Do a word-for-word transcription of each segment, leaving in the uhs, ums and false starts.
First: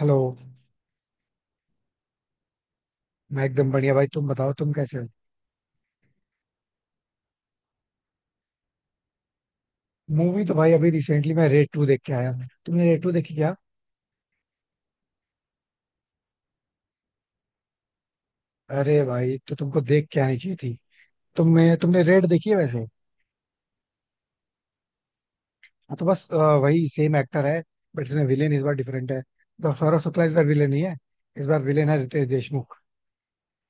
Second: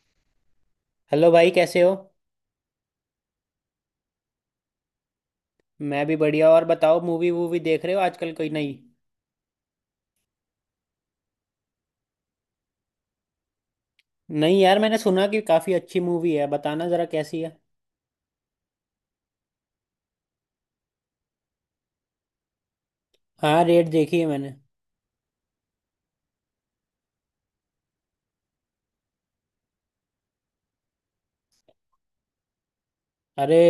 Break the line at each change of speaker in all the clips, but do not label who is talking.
Hello.
Hello भाई, कैसे हो।
मैं एकदम बढ़िया भाई, तुम बताओ तुम कैसे हो।
मैं भी बढ़िया। और बताओ, मूवी वूवी देख रहे हो आजकल कोई नई।
मूवी तो भाई अभी रिसेंटली मैं रेड टू देख के आया। तुमने रेड टू देखी क्या?
नहीं यार, मैंने सुना कि काफ़ी अच्छी मूवी है, बताना ज़रा कैसी है।
अरे भाई, तो तुमको देख के आनी चाहिए थी। तुमने तुमने रेड देखी है वैसे?
हाँ, रेड देखी है मैंने।
हाँ, तो बस अ, वही सेम एक्टर है। बट इसमें विलेन इस बार डिफरेंट है, तो सौरभ शुक्ला इस बार विलेन नहीं है। इस बार विलेन है रितेश देशमुख।
अरे।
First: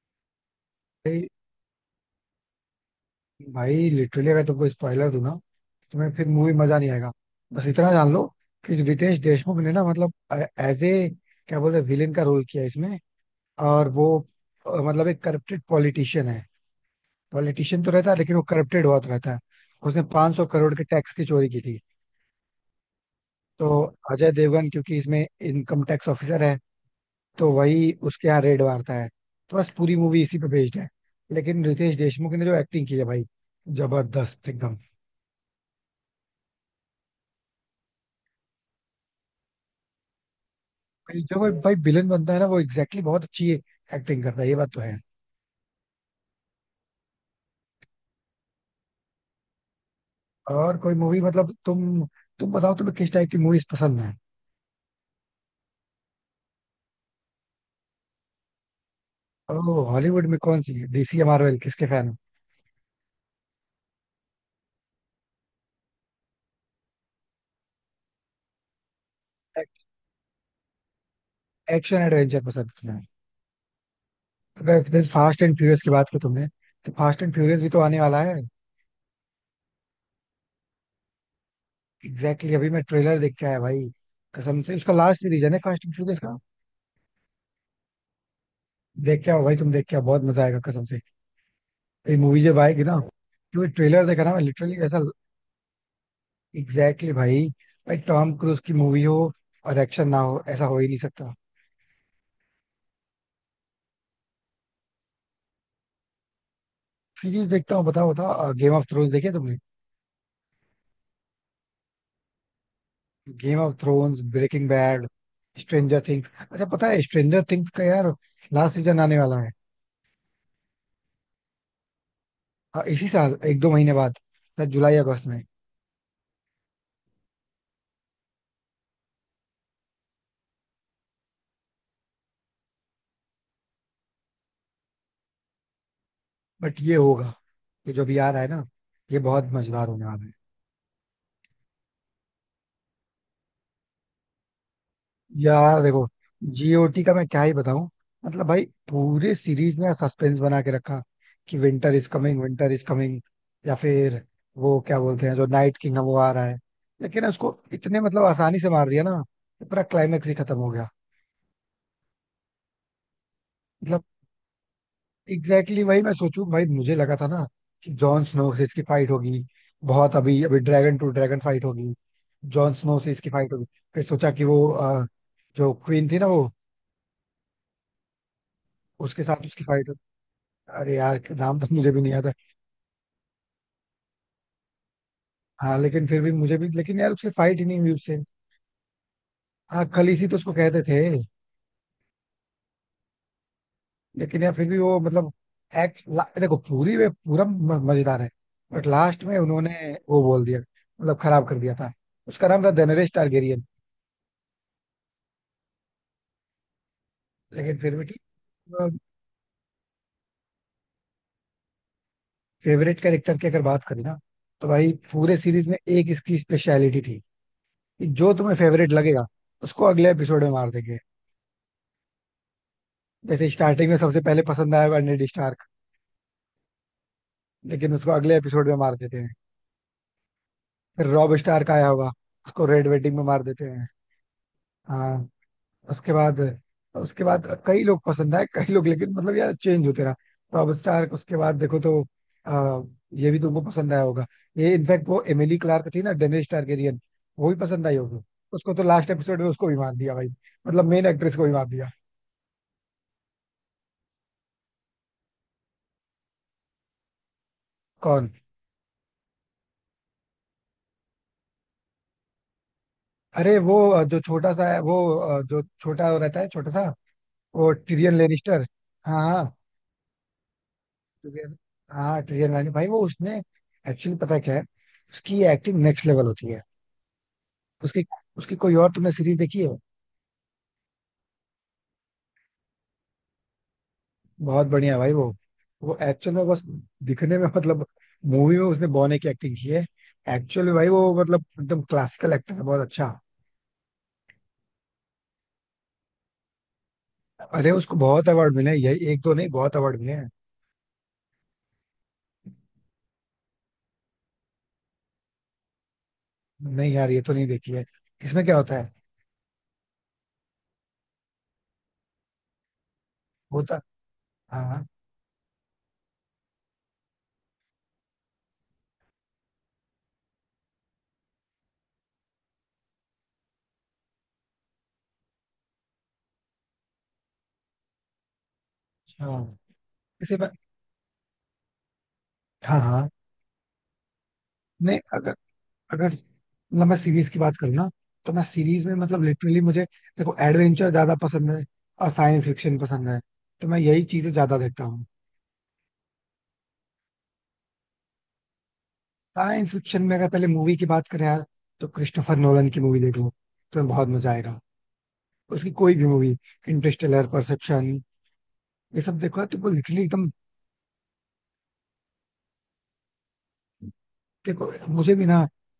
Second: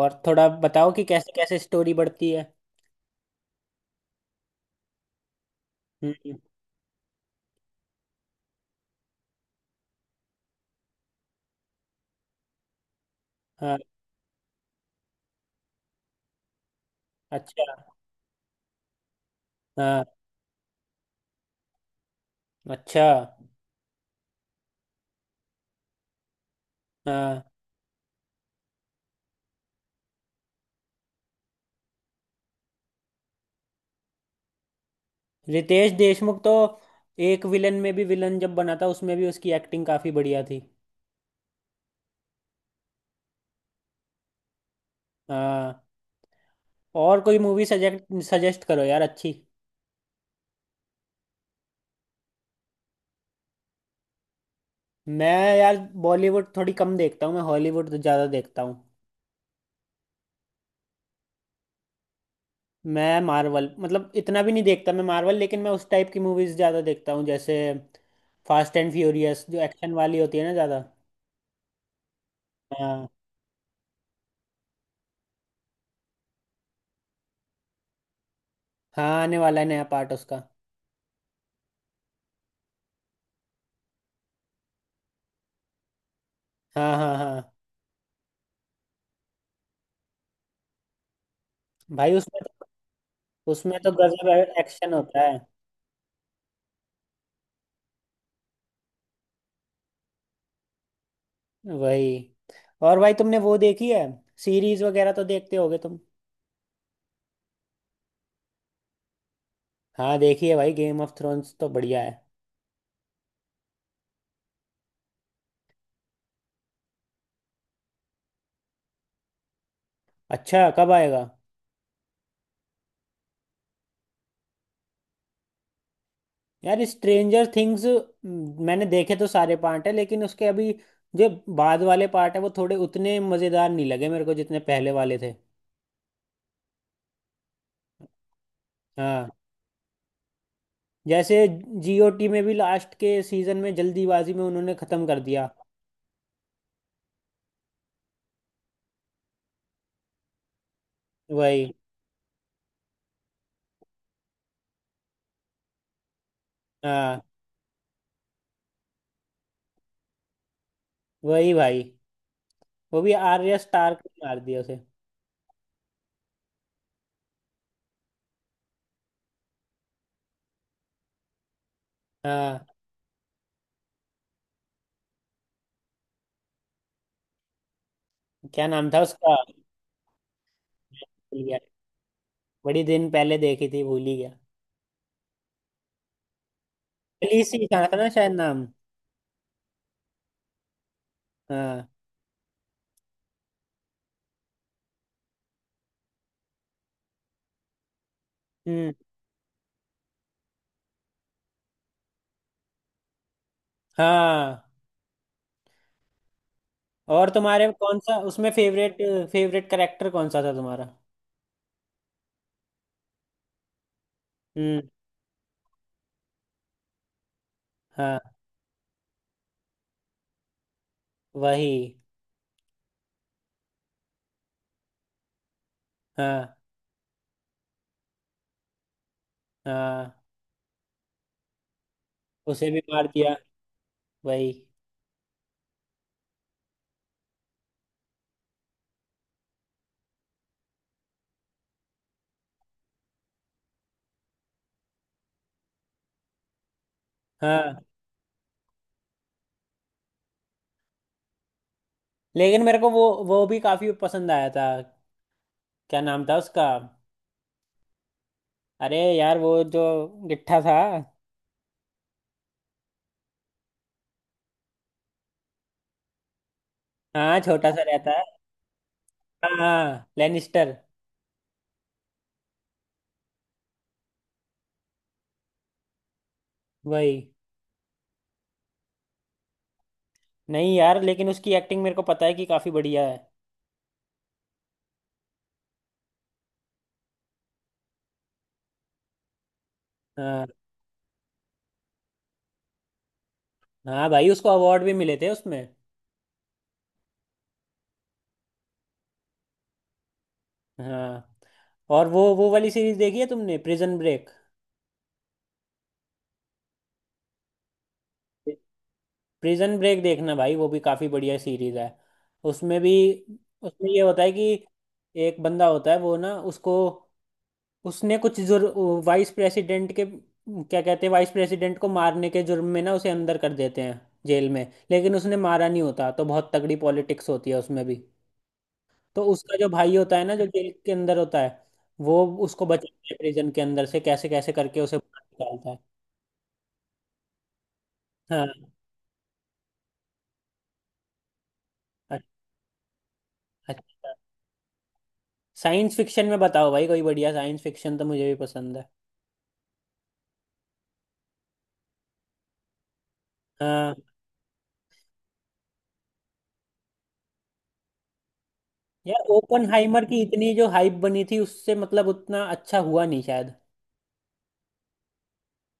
और थोड़ा बताओ कि
भाई
कैसे कैसे स्टोरी बढ़ती है।
भाई लिटरली, अगर तुमको स्पॉइलर दूं ना, तुम्हें फिर
हम्म।
मूवी मजा नहीं आएगा। बस इतना जान लो कि रितेश देशमुख ने ना, मतलब, एज ए, क्या बोलते हैं, विलेन का रोल किया है इसमें।
हाँ।
और वो अ, मतलब एक करप्टेड पॉलिटिशियन है।
अच्छा।
पॉलिटिशियन तो रहता है लेकिन वो करप्टेड बहुत रहता है। उसने
हाँ।
पाँच सौ करोड़ के टैक्स की चोरी की थी।
अच्छा।
तो अजय देवगन क्योंकि इसमें इनकम टैक्स ऑफिसर है,
हाँ।
तो वही उसके यहाँ रेड मारता है। तो बस पूरी मूवी इसी पे बेस्ड है। लेकिन रितेश देशमुख ने जो एक्टिंग की है भाई, जबरदस्त एकदम।
रितेश देशमुख तो एक विलन में भी विलन जब बना था, उसमें भी उसकी एक्टिंग काफ़ी बढ़िया थी।
भाई जो भाई भाई विलन बनता है ना, वो एग्जैक्टली exactly बहुत अच्छी एक्टिंग करता है, ये बात तो है।
हाँ। और कोई मूवी सजेस्ट सजेस्ट करो यार अच्छी।
और कोई मूवी मतलब तुम तुम बताओ तुम्हें किस टाइप की मूवीज पसंद है?
मैं, यार, बॉलीवुड थोड़ी कम देखता हूँ मैं, हॉलीवुड तो ज़्यादा देखता हूँ।
ओ, हॉलीवुड में कौन सी, डीसी या मार्वल, किसके फैन
मैं मार्वल मतलब इतना भी नहीं देखता मैं मार्वल, लेकिन मैं उस टाइप की मूवीज़ ज़्यादा देखता हूँ जैसे फास्ट एंड फ्यूरियस, जो
हो?
एक्शन वाली होती है ना ज़्यादा।
एक्शन एडवेंचर पसंद करना है।
हाँ।
अगर फास्ट एंड फ्यूरियस की बात की तुमने, तो फास्ट एंड फ्यूरियस भी तो आने वाला है।
हाँ, आने वाला है नया पार्ट उसका।
एग्जैक्टली exactly, अभी मैं ट्रेलर देख के आया भाई। कसम से, उसका लास्ट सीरीज है ना फास्ट एंड फ्यूरियस का।
हाँ, हाँ, हाँ।
देख के आओ भाई, तुम देख के आओ, बहुत मजा आएगा कसम से। तो
भाई
ये
उसमें
मूवी जब आएगी
तो
ना, क्योंकि
उसमें तो
ट्रेलर देखा
गजब
ना, मैं लिटरली
एक्शन
ऐसा,
होता है।
एग्जैक्टली exactly भाई। भाई टॉम क्रूज की मूवी हो और एक्शन ना हो, ऐसा हो ही नहीं सकता।
वही। और भाई तुमने वो देखी है, सीरीज वगैरह तो देखते होगे तुम।
सीरीज देखता हूँ। बताओ बताओ, गेम ऑफ थ्रोन्स देखे तुमने?
हाँ, देखी है भाई, गेम ऑफ थ्रोन्स तो बढ़िया है।
Game of Thrones, Breaking Bad, Stranger Things. अच्छा पता है, स्ट्रेंजर थिंग्स का यार लास्ट सीजन आने वाला है।
अच्छा, कब आएगा।
हाँ इसी साल, एक दो महीने बाद, शायद जुलाई अगस्त में।
यार स्ट्रेंजर थिंग्स मैंने देखे तो सारे पार्ट है, लेकिन उसके अभी जो बाद वाले पार्ट है वो थोड़े उतने मज़ेदार नहीं लगे मेरे को जितने पहले वाले थे।
बट ये होगा, ये जो भी आ रहा है ना, ये
हाँ,
बहुत मजेदार होने वाला है।
जैसे जीओटी में भी लास्ट के सीजन में जल्दीबाजी में उन्होंने ख़त्म कर दिया।
यार देखो, जीओटी का मैं क्या ही बताऊं। मतलब भाई, पूरे सीरीज में सस्पेंस बना के रखा कि
वही।
Winter is coming, winter is coming, या फिर वो क्या बोलते हैं, जो नाइट किंग है वो आ रहा है।
हाँ।
लेकिन उसको इतने मतलब आसानी से मार दिया ना कि पूरा क्लाइमेक्स ही खत्म हो गया।
वही भाई, वो भी आर्या स्टार्क
मतलब
ने मार दिया उसे।
एग्जैक्टली exactly वही मैं सोचूं भाई, मुझे लगा था ना कि जॉन स्नो से इसकी फाइट होगी। बहुत अभी अभी ड्रैगन टू ड्रैगन फाइट होगी।
हाँ।
जॉन स्नो से इसकी फाइट होगी। फिर सोचा कि वो अ, जो क्वीन थी ना वो,
क्या नाम था
उसके
उसका,
साथ उसकी फाइट होगी। अरे यार
भूल गया।
नाम तो मुझे भी नहीं याद है।
बड़ी दिन पहले देखी थी, भूल ही गया।
हाँ लेकिन फिर भी मुझे भी, लेकिन यार उसकी फाइट ही
अलीसी
नहीं
था
हुई
ना
उससे।
शायद नाम।
हाँ, खलीसी तो उसको कहते थे।
हाँ।
लेकिन यार फिर भी वो, मतलब, एक्ट, देखो पूरी वे पूरा म- मजेदार है। बट
हम्म।
लास्ट में उन्होंने वो बोल दिया, मतलब खराब कर दिया था। उसका नाम था डेनरेस टारगेरियन।
हाँ। और तुम्हारे
लेकिन फिर
कौन
भी,
सा उसमें फेवरेट, फेवरेट करेक्टर कौन सा था तुम्हारा।
फेवरेट कैरेक्टर की अगर बात करें ना, तो
हम्म।
भाई पूरे सीरीज में एक इसकी स्पेशलिटी थी कि
हाँ।
जो तुम्हें फेवरेट लगेगा उसको अगले एपिसोड में मार देंगे।
वही।
जैसे स्टार्टिंग में सबसे पहले पसंद आया होगा नेड स्टार्क,
हाँ,
लेकिन उसको अगले एपिसोड में मार देते हैं।
हाँ।
फिर रॉब स्टार्क आया होगा, उसको
उसे भी
रेड
मार
वेडिंग में
दिया।
मार देते हैं।
वही।
हाँ। उसके बाद, उसके बाद कई लोग पसंद आए, कई लोग, लेकिन मतलब यार चेंज होते रहा। रॉब स्टार उसके बाद देखो तो आ, ये भी तुमको पसंद आया होगा। ये इनफैक्ट वो एमिली क्लार्क थी ना, डेनिस टारगेरियन। वो भी
हाँ।
पसंद आई होगी। उसको तो लास्ट एपिसोड में उसको भी मार दिया भाई, मतलब मेन एक्ट्रेस को भी मार दिया।
लेकिन मेरे को वो, वो भी काफी पसंद आया था। क्या नाम था उसका।
कौन?
अरे यार वो जो गिट्ठा था।
अरे वो अ, जो छोटा सा है, वो अ, जो छोटा रहता है, छोटा सा,
हाँ, छोटा
वो
सा रहता
टिरियन
है।
लेनिस्टर। हाँ हाँ।
हाँ, लेनिस्टर।
Tyrion- हाँ टिरियन लेनिस्टर भाई वो, उसने एक्चुअली, पता है क्या है, उसकी एक्टिंग नेक्स्ट लेवल होती है।
वही।
उसकी उसकी कोई और तुमने सीरीज देखी है?
नहीं यार, लेकिन उसकी एक्टिंग मेरे को पता है कि काफी बढ़िया है।
बहुत बढ़िया है भाई वो। वो एक्चुअल में बस दिखने में मतलब, मूवी में उसने बॉने की एक्टिंग की है।
हाँ।
एक्चुअल में भाई वो मतलब एकदम क्लासिकल एक्टर है, बहुत अच्छा।
हाँ भाई, उसको अवार्ड भी मिले थे उसमें।
अरे उसको बहुत अवार्ड मिले हैं, यही एक दो नहीं, बहुत अवार्ड मिले हैं।
हाँ। और वो, वो वाली सीरीज देखी है तुमने, प्रिजन ब्रेक।
नहीं यार, ये तो नहीं देखी है। इसमें क्या होता है?
प्रिजन ब्रेक देखना भाई, वो भी काफी बढ़िया सीरीज है। उसमें भी
होता
उसमें ये होता है कि
हाँ हाँ।
एक बंदा होता है, वो ना, उसको, उसने कुछ जुर्म, वाइस प्रेसिडेंट के, क्या कहते हैं, वाइस प्रेसिडेंट को मारने के जुर्म में ना उसे अंदर कर देते हैं, जेल में। लेकिन उसने मारा नहीं होता, तो बहुत तगड़ी पॉलिटिक्स होती है उसमें भी। तो
अच्छा,
उसका जो भाई होता है ना,
इसे
जो
मैं,
जेल के अंदर होता है, वो उसको
हाँ
बचाता
हाँ,
है, प्रिजन के अंदर से कैसे कैसे करके उसे
नहीं,
बाहर
अगर,
निकालता है।
अगर, मतलब मैं सीरीज की बात करूँ ना, तो मैं सीरीज में मतलब लिटरली मुझे, देखो एडवेंचर ज्यादा पसंद है और
हाँ।
साइंस फिक्शन पसंद है, तो मैं यही
अच्छा,
चीजें ज्यादा देखता हूँ।
साइंस फिक्शन में बताओ भाई कोई बढ़िया, साइंस फिक्शन तो मुझे भी पसंद है।
साइंस फिक्शन में अगर पहले मूवी की बात करें यार, तो क्रिस्टोफर नोलन की मूवी देख लो तो तुम्हें
हाँ।
बहुत मजा आएगा। उसकी कोई भी मूवी, इंटरस्टेलर, परसेप्शन, ये सब
यार,
देखो यार, तुमको लिटरली
ओपनहाइमर की
एकदम।
इतनी जो हाइप बनी थी उससे मतलब उतना अच्छा हुआ नहीं शायद।
देखो मुझे भी ना,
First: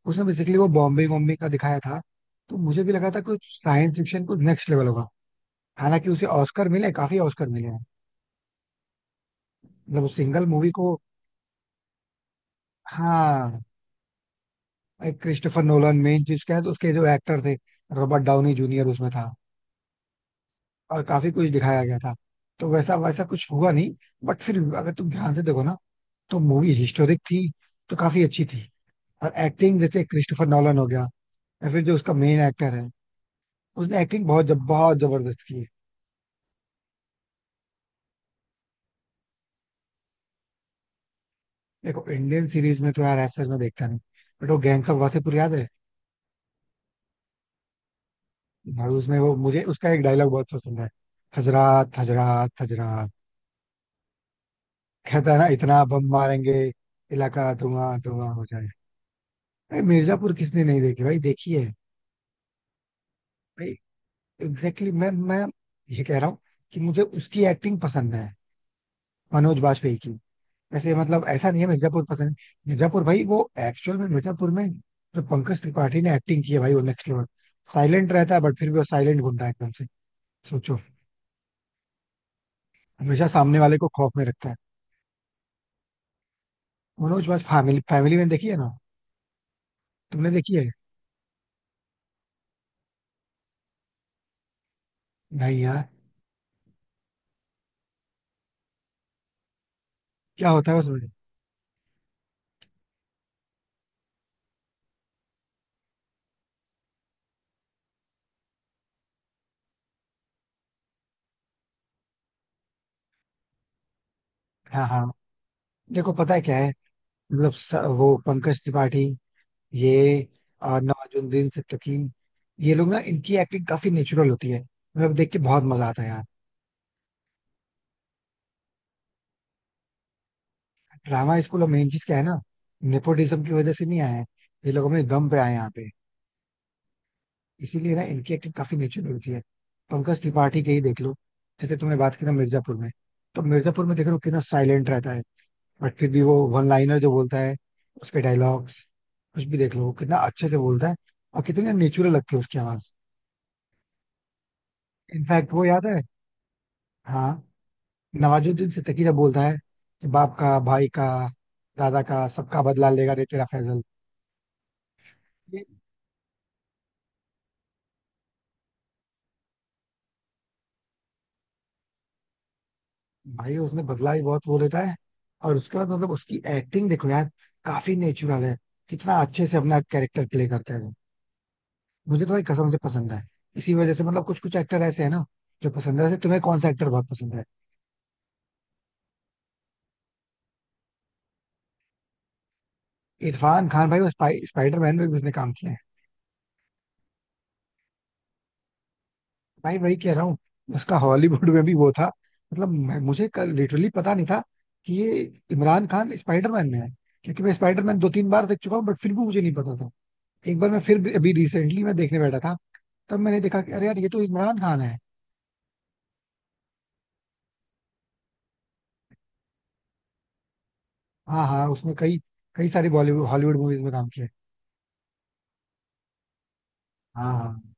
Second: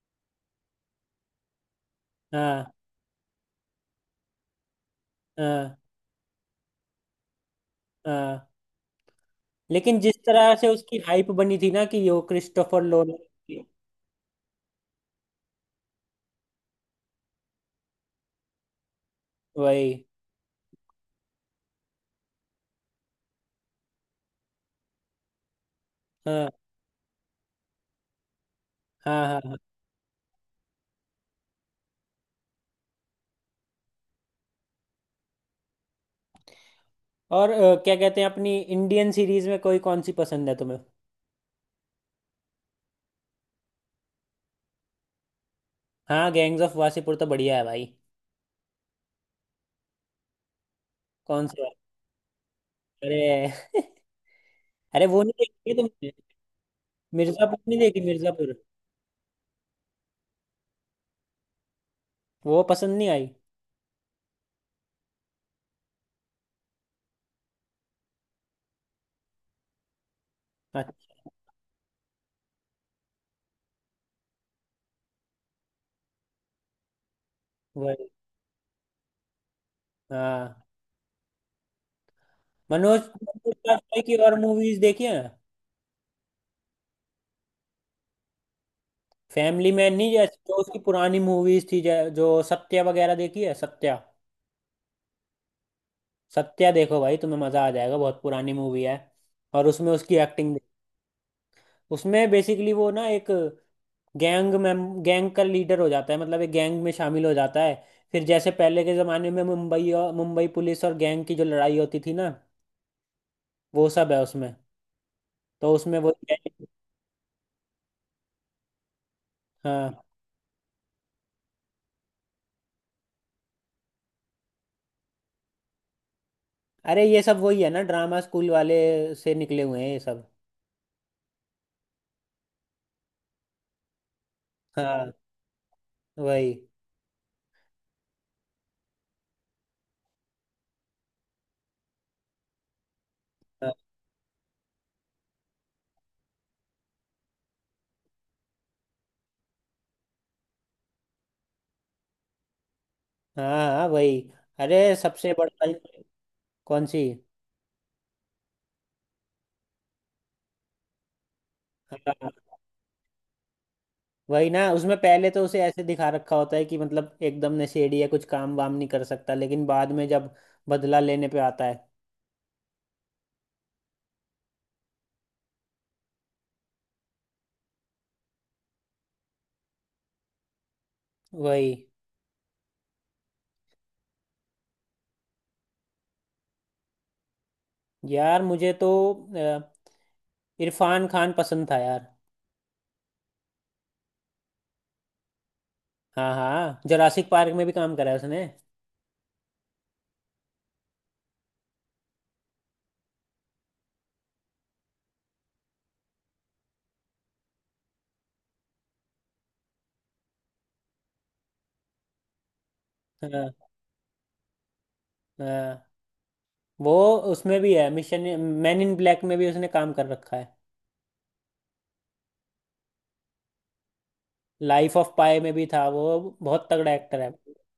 उसने बेसिकली वो बॉम्बे बॉम्बे का दिखाया था, तो
हाँ।
मुझे भी लगा था कि साइंस फिक्शन कुछ नेक्स्ट लेवल होगा।
हाँ।
हालांकि उसे ऑस्कर मिले, काफी ऑस्कर मिले हैं,
हाँ लेकिन
मतलब
जिस
उस सिंगल
तरह से
मूवी को।
उसकी हाइप बनी थी ना कि वो क्रिस्टोफर लोन।
हाँ, क्रिस्टोफर नोलन मेन चीज क्या है तो, उसके जो एक्टर थे, रॉबर्ट डाउनी जूनियर उसमें था,
वही।
और काफी कुछ दिखाया गया था, तो वैसा वैसा कुछ हुआ नहीं। बट फिर भी अगर तुम ध्यान से देखो ना, तो
हाँ,
मूवी हिस्टोरिक थी, तो काफी अच्छी थी।
हाँ,
और
हाँ, हाँ।
एक्टिंग जैसे क्रिस्टोफर नॉलन हो गया, या फिर जो उसका मेन एक्टर है, उसने एक्टिंग बहुत जब बहुत जबरदस्त की है।
और अ, क्या कहते हैं, अपनी इंडियन सीरीज में कोई कौन सी पसंद है तुम्हें।
देखो इंडियन सीरीज में तो यार ऐसा मैं देखता नहीं, बट वो गैंग्स ऑफ वासेपुर याद है?
हाँ, गैंग्स ऑफ वासेपुर तो बढ़िया है भाई।
भाई उसमें वो, मुझे उसका एक डायलॉग बहुत पसंद है।
कौन सी वाली?
हजरात हजरात हजरात,
अरे। अरे वो नहीं
कहता है ना,
देखी है
इतना बम
तुमने,
मारेंगे इलाका
मिर्जापुर नहीं देखी,
धुआं धुआं हो
मिर्जापुर?
जाए। भाई मिर्जापुर किसने नहीं देखी, भाई देखी है।
वो पसंद नहीं आई।
भाई एग्जैक्टली exactly, मैं मैं ये कह रहा हूँ कि मुझे उसकी एक्टिंग पसंद है, मनोज बाजपेयी की। वैसे मतलब
अच्छा।
ऐसा नहीं है मिर्जापुर पसंद है, मिर्जापुर भाई वो एक्चुअल में, मिर्जापुर में जो पंकज त्रिपाठी ने एक्टिंग की है भाई, वो नेक्स्ट लेवल। साइलेंट रहता है बट फिर भी वो साइलेंट गुंडा है एकदम से।
हाँ।
सोचो,
मनोज
हमेशा
मनोज
सामने वाले को
वाजपेयी
खौफ
की
में
और
रखता है।
मूवीज देखी है ना।
मनोज बाज, फैमिली फैमिली में देखी है ना
फैमिली मैन नहीं,
तुमने,
जैसे
देखी
जो
है?
उसकी पुरानी मूवीज थी, जै- जो सत्या वगैरह, देखी है सत्या?
नहीं यार।
सत्या देखो भाई, तुम्हें मजा आ जाएगा, बहुत पुरानी मूवी है। और उसमें उसकी
क्या
एक्टिंग।
होता है उसमें?
उसमें बेसिकली वो ना, एक गैंग में, गैंग का लीडर हो जाता है, मतलब एक गैंग में शामिल हो जाता है। फिर जैसे पहले के जमाने में मुंबई, और मुंबई पुलिस और गैंग की जो लड़ाई होती थी ना, वो सब है उसमें।
हाँ हाँ।
तो उसमें वो।
देखो पता है क्या है, मतलब स- वो पंकज त्रिपाठी,
हाँ।
ये आ, नवाजुद्दीन सिद्दीकी, ये लोग ना, इनकी एक्टिंग काफी नेचुरल होती है, मतलब देख के बहुत मजा आता है यार।
अरे ये सब वही है ना, ड्रामा स्कूल वाले से निकले हुए हैं ये सब।
ड्रामा स्कूल, और मेन चीज क्या है ना, नेपोटिज्म की वजह से नहीं आए हैं, ये लोग अपने
हाँ।
दम पे आए हैं यहाँ पे।
वही।
इसीलिए ना इनकी एक्टिंग काफी नेचुरल होती है। पंकज त्रिपाठी के ही देख लो, जैसे तुमने बात की ना मिर्जापुर में, तो
हाँ,
मिर्जापुर में देख लो कितना साइलेंट रहता है। बट फिर भी वो वन लाइनर जो बोलता है, उसके डायलॉग्स कुछ भी देख लो, वो कितना अच्छे से बोलता है, और कितनी नेचुरल लगती है उसकी आवाज।
हाँ, हाँ, वही। अरे, सबसे
इनफैक्ट वो
बड़ा।
याद है।
कौन सी।
हाँ, नवाजुद्दीन सिद्दीकी जब बोलता है कि बाप का, भाई का, दादा का,
हाँ।
सबका बदला लेगा रे तेरा फैजल,
वही ना, उसमें पहले तो उसे
ये
ऐसे दिखा रखा होता है कि मतलब एकदम नशेड़ी है, कुछ काम वाम नहीं कर सकता, लेकिन बाद में जब बदला लेने पे आता है।
भाई, उसने बदला भी बहुत वो लेता है। और उसके बाद मतलब उसकी एक्टिंग देखो यार, काफी नेचुरल है, कितना अच्छे से अपना कैरेक्टर प्ले करता है वो।
वही।
मुझे तो भाई कसम से पसंद है। इसी वजह से मतलब कुछ कुछ एक्टर ऐसे है ना जो पसंद है। वैसे तुम्हें कौन सा एक्टर बहुत पसंद है?
यार मुझे तो अ, इरफान खान पसंद था यार।
इरफान खान भाई, वो स्पाइडरमैन में भी उसने काम किया है।
हाँ, हाँ, जोरासिक पार्क में भी काम करा है उसने।
भाई वही कह रहा हूँ, उसका हॉलीवुड में भी वो था, मतलब मैं, मुझे लिटरली पता नहीं था कि ये इमरान खान स्पाइडरमैन में है, क्योंकि मैं स्पाइडरमैन दो तीन बार देख चुका हूँ, बट फिर भी मुझे नहीं पता था। एक बार मैं फिर भी- अभी रिसेंटली मैं देखने बैठा था, तब मैंने
हाँ।
देखा कि अरे यार ये तो इमरान खान है।
हाँ। वो उसमें भी है, मिशन। मैन इन ब्लैक में भी उसने काम कर रखा है।
हाँ हाँ, उसने कई कई सारी बॉलीवुड हॉलीवुड मूवीज में काम किया है।
लाइफ ऑफ पाई में भी था वो, बहुत तगड़ा एक्टर है।
हाँ हाँ,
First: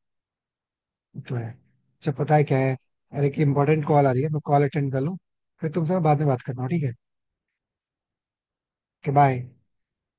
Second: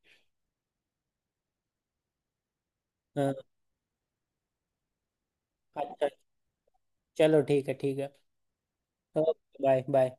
वो तो है, अच्छा पता है क्या है, अरे
हाँ,
एक इम्पोर्टेंट कॉल आ रही है, मैं कॉल अटेंड कर लूँ, फिर तुमसे मैं
अच्छा।
बाद में बात करता हूँ ठीक
चलो, ठीक है, ठीक है।
है। बाय।
Okay, bye bye.